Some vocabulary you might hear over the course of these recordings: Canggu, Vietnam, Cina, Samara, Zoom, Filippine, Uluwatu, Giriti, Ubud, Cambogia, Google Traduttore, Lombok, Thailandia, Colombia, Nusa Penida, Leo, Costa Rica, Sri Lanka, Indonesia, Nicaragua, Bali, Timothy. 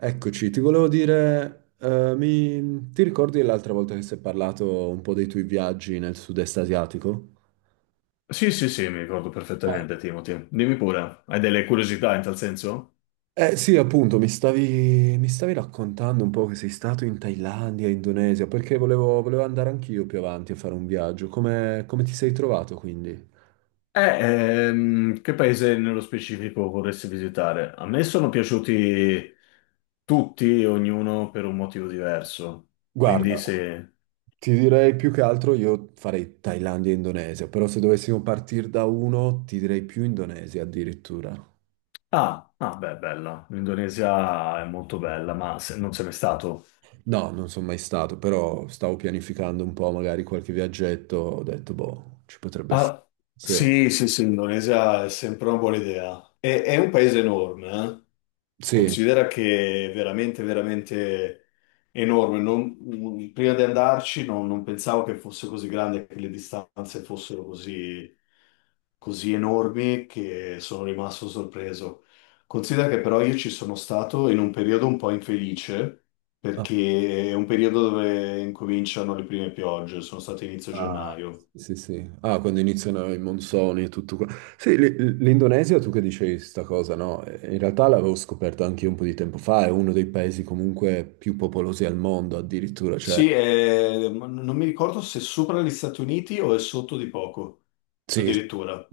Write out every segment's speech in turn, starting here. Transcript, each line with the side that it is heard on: right: Eccoci, ti volevo dire, ti ricordi l'altra volta che si è parlato un po' dei tuoi viaggi nel sud-est asiatico?
left: Sì, sì, sì, mi ricordo perfettamente, Timothy. Dimmi pure, hai delle curiosità in tal senso?
right: Eh sì, appunto, mi stavi raccontando un po' che sei stato in Thailandia, Indonesia, perché volevo andare anch'io più avanti a fare un viaggio. Come ti sei trovato quindi?
left: Che paese nello specifico vorresti visitare? A me sono piaciuti tutti, ognuno per un motivo diverso. Quindi
right: Guarda,
left: se...
right: ti direi più che altro io farei Thailandia e Indonesia, però se dovessimo partire da uno, ti direi più Indonesia addirittura.
left: Ah, ah, beh, bella. L'Indonesia è molto bella, ma non sei mai stato?
right: No, non sono mai stato, però stavo pianificando un po' magari qualche viaggetto, ho detto, boh, ci potrebbe essere.
left: Ah,
right: Sì,
left: sì, sì, sì, l'Indonesia è sempre una buona idea. È un paese enorme, eh.
right: sì.
left: Considera che è veramente, veramente enorme. Prima di andarci non pensavo che fosse così grande, che le distanze fossero così, così enormi che sono rimasto sorpreso. Considera che però io ci sono stato in un periodo un po' infelice,
right: Ah,
left: perché è un periodo dove incominciano le prime piogge, sono stato inizio
right: ah,
left: gennaio.
right: sì, sì. Ah, quando iniziano i monsoni e tutto qua. Sì, l'Indonesia, tu che dicevi sta cosa, no? In realtà l'avevo scoperto anche io un po' di tempo fa, è uno dei paesi comunque più popolosi al mondo addirittura, cioè.
left: Sì, non mi ricordo se sopra gli Stati Uniti o è sotto di poco,
right: Sì, sì.
left: addirittura.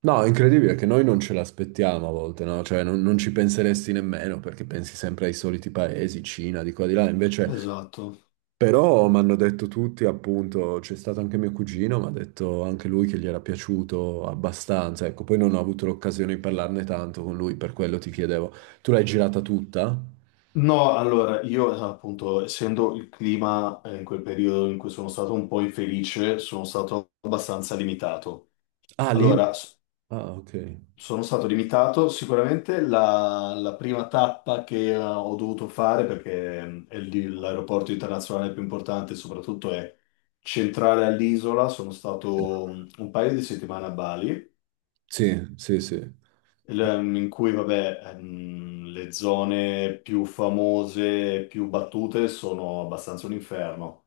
right: No, è incredibile che noi non ce l'aspettiamo a volte, no? Cioè non ci penseresti nemmeno perché pensi sempre ai soliti paesi, Cina, di qua di là, invece
left: Esatto.
right: però mi hanno detto tutti, appunto, c'è stato anche mio cugino, mi ha detto anche lui che gli era piaciuto abbastanza, ecco, poi non ho avuto l'occasione di parlarne tanto con lui, per quello ti chiedevo, tu l'hai girata tutta?
left: No, allora, io appunto, essendo il clima in quel periodo in cui sono stato un po' infelice, sono stato abbastanza limitato.
right: Ah, lì?
left: Allora,
right: Ah, ok.
left: sono stato limitato sicuramente la, la prima tappa che ho dovuto fare, perché è lì l'aeroporto internazionale più importante, soprattutto è centrale all'isola, sono stato un paio di settimane a Bali.
right: Sì, sì, sì.
left: In cui vabbè, le zone più famose, più battute sono abbastanza un inferno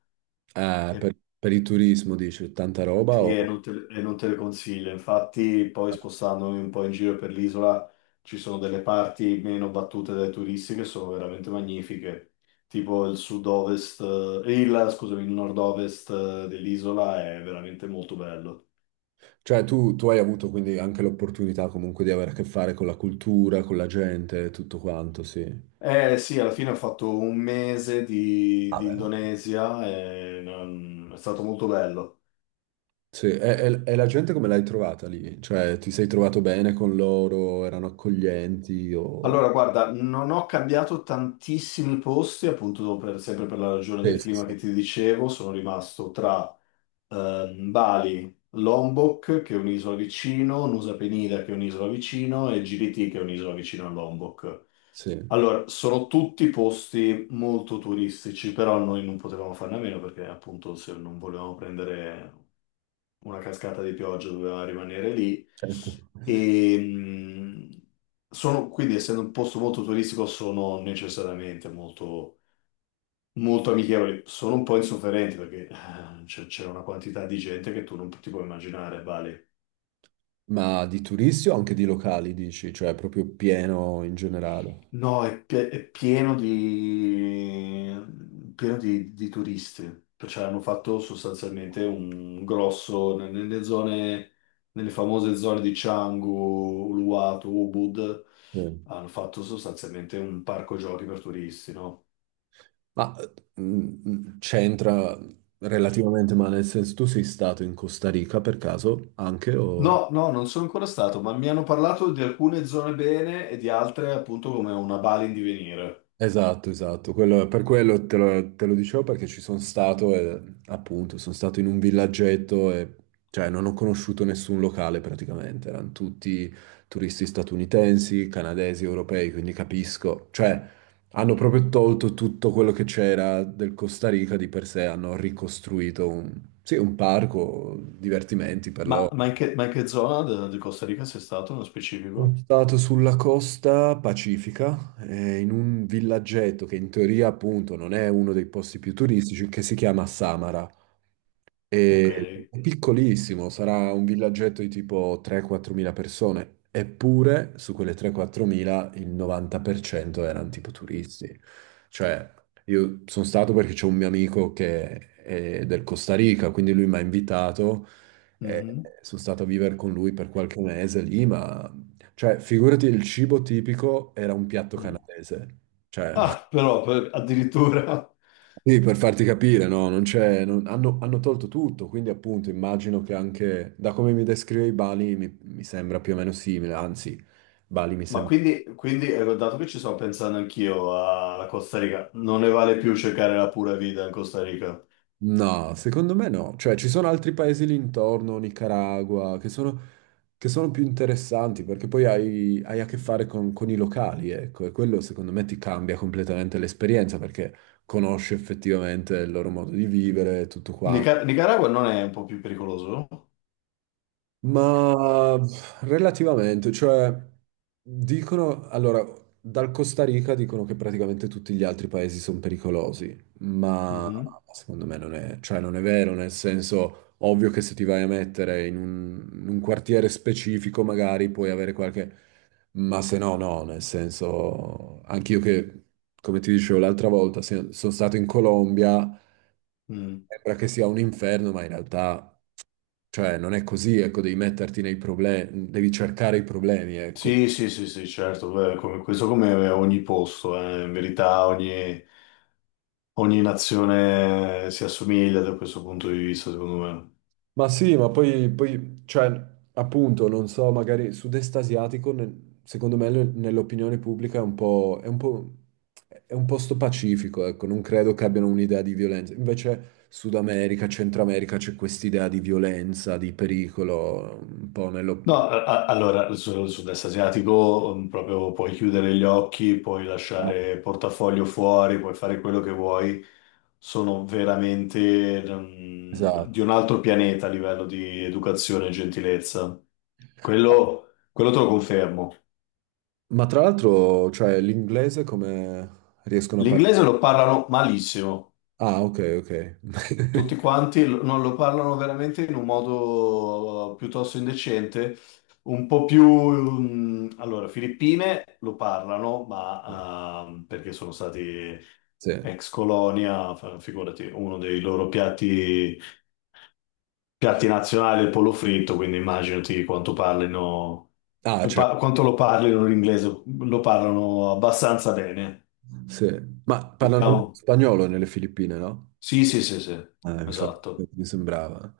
left: e,
right: Per il turismo dici, tanta roba
left: sì,
right: o...
left: e non te le consiglio. Infatti, poi spostandomi un po' in giro per l'isola, ci sono delle parti meno battute dai turisti che sono veramente magnifiche, tipo il sud-ovest, scusami, il nord-ovest dell'isola è veramente molto bello.
right: Cioè, tu hai avuto quindi anche l'opportunità comunque di avere a che fare con la cultura, con la gente, tutto quanto, sì.
left: Eh sì, alla fine ho fatto un mese di
right: Vabbè.
left: Indonesia e è stato molto bello.
right: Sì, e la gente come l'hai trovata lì? Cioè, ti sei trovato bene con loro? Erano accoglienti? O...
left: Allora, guarda, non ho cambiato tantissimi posti, appunto sempre per la ragione
right: Sì,
left: del
right: sì, sì,
left: clima che ti dicevo, sono rimasto tra Bali, Lombok, che è un'isola vicino, Nusa Penida, che è un'isola vicino, e Giriti, che è un'isola vicino a Lombok.
right: sì,
left: Allora, sono tutti posti molto turistici, però noi non potevamo farne a meno perché appunto se non volevamo prendere una cascata di pioggia doveva rimanere lì.
right: certo.
left: E, mh, Sono, quindi, essendo un posto molto turistico, sono necessariamente molto, molto amichevoli. Sono un po' insofferenti perché c'era una quantità di gente che tu non ti puoi immaginare, vale.
right: Ma di turisti o anche di locali, dici? Cioè, proprio pieno in generale?
left: No, è pieno pieno di turisti, cioè hanno fatto sostanzialmente un grosso, nelle zone, nelle famose zone di Canggu, Uluwatu, Ubud,
right: Sì.
left: hanno fatto sostanzialmente un parco giochi per turisti, no?
right: Ma c'entra relativamente, ma nel senso, tu sei stato in Costa Rica per caso anche o...
left: No, no, non sono ancora stato, ma mi hanno parlato di alcune zone bene e di altre appunto come una Bali in divenire.
right: Esatto, esatto. Quello- per quello te lo dicevo perché ci sono stato e appunto sono stato in un villaggetto e cioè non ho conosciuto nessun locale praticamente, erano tutti turisti statunitensi, canadesi, europei, quindi capisco. Cioè hanno proprio tolto tutto quello che c'era del Costa Rica di per sé, hanno ricostruito un, sì, un parco, divertimenti per loro.
left: Ma in che zona di Costa Rica sei stato nello
right: Sono
left: specifico?
right: stato sulla costa pacifica, in un villaggetto che in teoria appunto non è uno dei posti più turistici, che si chiama Samara.
left: Ok.
right: È piccolissimo, sarà un villaggetto di tipo 3-4 mila persone, eppure su quelle 3-4 mila il 90% erano tipo turisti. Cioè, io sono stato perché c'è un mio amico che è del Costa Rica, quindi lui mi ha invitato e sono stato a vivere con lui per qualche mese lì, ma cioè, figurati, il cibo tipico era un piatto
left: Mhm.
right: canadese. Cioè,
left: Ah, però addirittura.
right: sì, per farti capire, no, non c'è, hanno tolto tutto, quindi appunto immagino che anche, da come mi descrivevi Bali, mi sembra più o meno simile, anzi, Bali mi
left: Ma
right: sembra...
left: quindi, quindi, eh, dato che ci sto pensando anch'io alla Costa Rica, non ne vale più cercare la pura vita in Costa Rica.
right: No, secondo me no, cioè ci sono altri paesi lì intorno, Nicaragua, che sono più interessanti, perché poi hai a che fare con i locali, ecco, e quello secondo me ti cambia completamente l'esperienza, perché conosci effettivamente il loro modo di vivere e tutto quanto.
left: Nicaragua non è un po' più pericoloso?
right: Ma pff, relativamente, cioè, dicono, allora, dal Costa Rica dicono che praticamente tutti gli altri paesi sono pericolosi, ma
left: Mhm,
right: secondo me non è, cioè, non è vero, nel senso, ovvio che se ti vai a mettere in un, quartiere specifico magari puoi avere qualche, ma se no, no, nel senso, anch'io che, come ti dicevo l'altra volta, sono stato in Colombia,
left: mm.
right: sembra che sia un inferno, ma in realtà... Cioè, non è così, ecco, devi metterti nei problemi, devi cercare i problemi, ecco.
left: Sì, sì, sì, sì, certo, beh, questo come ogni posto, in verità ogni, ogni nazione si assomiglia da questo punto di vista, secondo me.
right: Ma sì, ma poi, cioè, appunto, non so, magari sud-est asiatico, secondo me, nell'opinione pubblica è un po', è un posto pacifico, ecco, non credo che abbiano un'idea di violenza. Invece Sud America, Centro America, c'è quest'idea di violenza, di pericolo, un po' nello...
left: No, allora sul sud-est asiatico proprio puoi chiudere gli occhi, puoi
right: No.
left: lasciare il portafoglio fuori, puoi fare quello che vuoi. Sono veramente
right: Esatto.
left: di un altro pianeta a livello di educazione e gentilezza. Quello te lo confermo.
right: Ma tra l'altro, cioè, l'inglese come riescono a parlare?
left: L'inglese lo parlano malissimo.
right: Ah, ok, ok.
left: Tutti quanti non lo parlano veramente in un modo piuttosto indecente, un po' più... allora, Filippine lo parlano, ma perché sono stati
right: Sì.
left: ex colonia, figurati, uno dei loro piatti, piatti nazionali è il pollo fritto, quindi immaginati quanto parlino,
right: Ah, cioè,
left: quanto lo parlino l'inglese, lo parlano abbastanza bene,
right: sì. Ma parlano
left: diciamo.
right: spagnolo nelle Filippine, no?
left: Sì, sì, sì, sì,
right: Infatti,
left: esatto.
right: mi sembrava.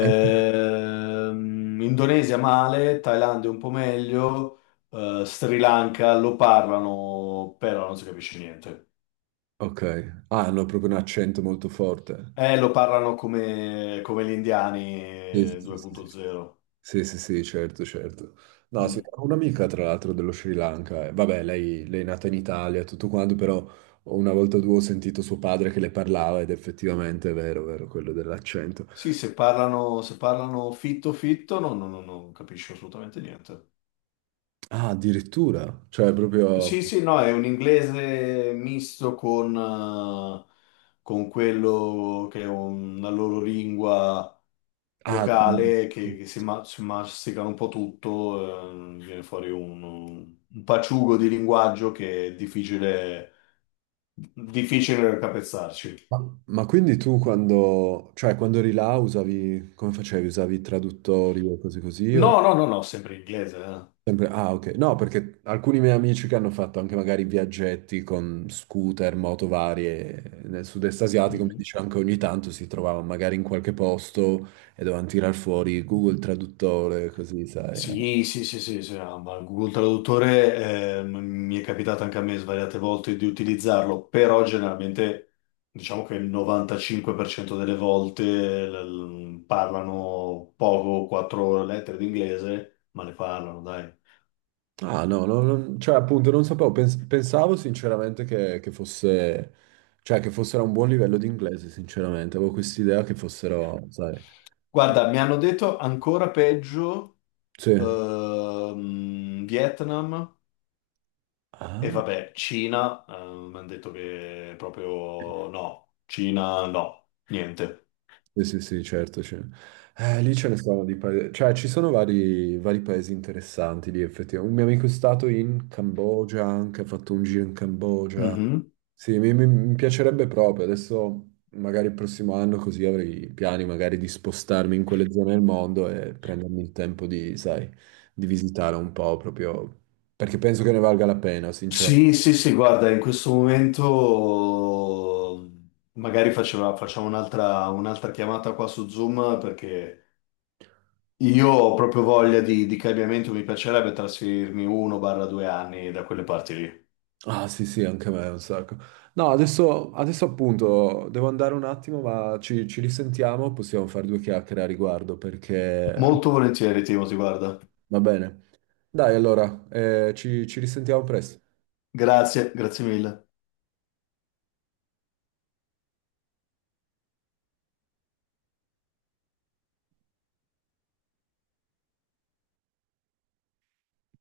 right: Eh,
left: Indonesia male, Thailandia un po' meglio, Sri Lanka lo parlano, però non si capisce niente.
right: ok. Ah, hanno proprio un accento molto forte.
left: Lo parlano come, come gli indiani
right: Sì, sì, sì, sì, sì.
left: 2.0.
right: Sì, sì, sì, certo, certo. No, sì,
left: Mm.
right: ho un'amica, tra l'altro, dello Sri Lanka. Eh, vabbè, lei è nata in Italia, e tutto quanto, però una volta o due ho sentito suo padre che le parlava ed effettivamente è vero, quello dell'accento.
left: Sì, se parlano, se parlano fitto fitto, no, no, no, non capisco assolutamente niente.
right: Ah, addirittura, cioè proprio...
left: Sì, sì, no, è un inglese misto con quello che è una loro lingua
right: Ah,
left: locale che, si masticano un po' tutto, viene fuori un paciugo di linguaggio che è difficile, difficile capezzarci.
right: Ma, ma quindi tu quando, cioè quando eri là usavi, come facevi? Usavi traduttori o cose così?
left: No,
right: O
left: no, no, no, sempre in inglese.
right: sempre, ah, ok. No, perché alcuni miei amici che hanno fatto anche magari viaggetti con scooter, moto varie nel sud-est asiatico, mi
left: Mhm.
right: dicevano che ogni tanto si trovavano magari in qualche posto e dovevano tirar fuori Google Traduttore, così, sai. Eh.
left: Sì, sì, sì, sì, sì, no, ma Google Traduttore mi è capitato anche a me svariate volte di utilizzarlo, però generalmente diciamo che il 95% delle volte parlano poco, quattro lettere d'inglese, ma le parlano, dai.
right: Ah, no, no, cioè appunto non sapevo, pensavo sinceramente che fosse, cioè che fossero a un buon livello di inglese, sinceramente, avevo quest'idea che fossero, sai,
left: Guarda, mi hanno detto ancora peggio,
right: sì.
left: Vietnam e
right: Ah.
left: vabbè, Cina, mi hanno detto che proprio no, Cina no, niente.
right: Sì, sì, sì, certo. c'è. Lì ce ne sono di paesi, cioè ci sono vari paesi interessanti lì effettivamente. Un mio amico è stato in Cambogia, anche ha fatto un giro in Cambogia.
left: Mhm.
right: Sì, mi piacerebbe proprio. Adesso magari il prossimo anno così avrei piani magari di spostarmi in quelle zone del mondo e prendermi il tempo di, sai, di visitare un po' proprio, perché penso che ne valga la pena, sinceramente.
left: Sì, sì, sì, guarda, in questo momento magari facciamo un'altra chiamata qua su Zoom perché io ho proprio voglia di cambiamento, mi piacerebbe trasferirmi 1/2 anni da quelle parti lì.
right: Ah sì sì, anche a me un sacco. No, adesso appunto devo andare un attimo, ma ci risentiamo, possiamo fare due chiacchiere a riguardo perché
left: Molto volentieri, Timo, ti guarda.
right: va bene. Dai allora, ci risentiamo presto.
left: Grazie, grazie mille.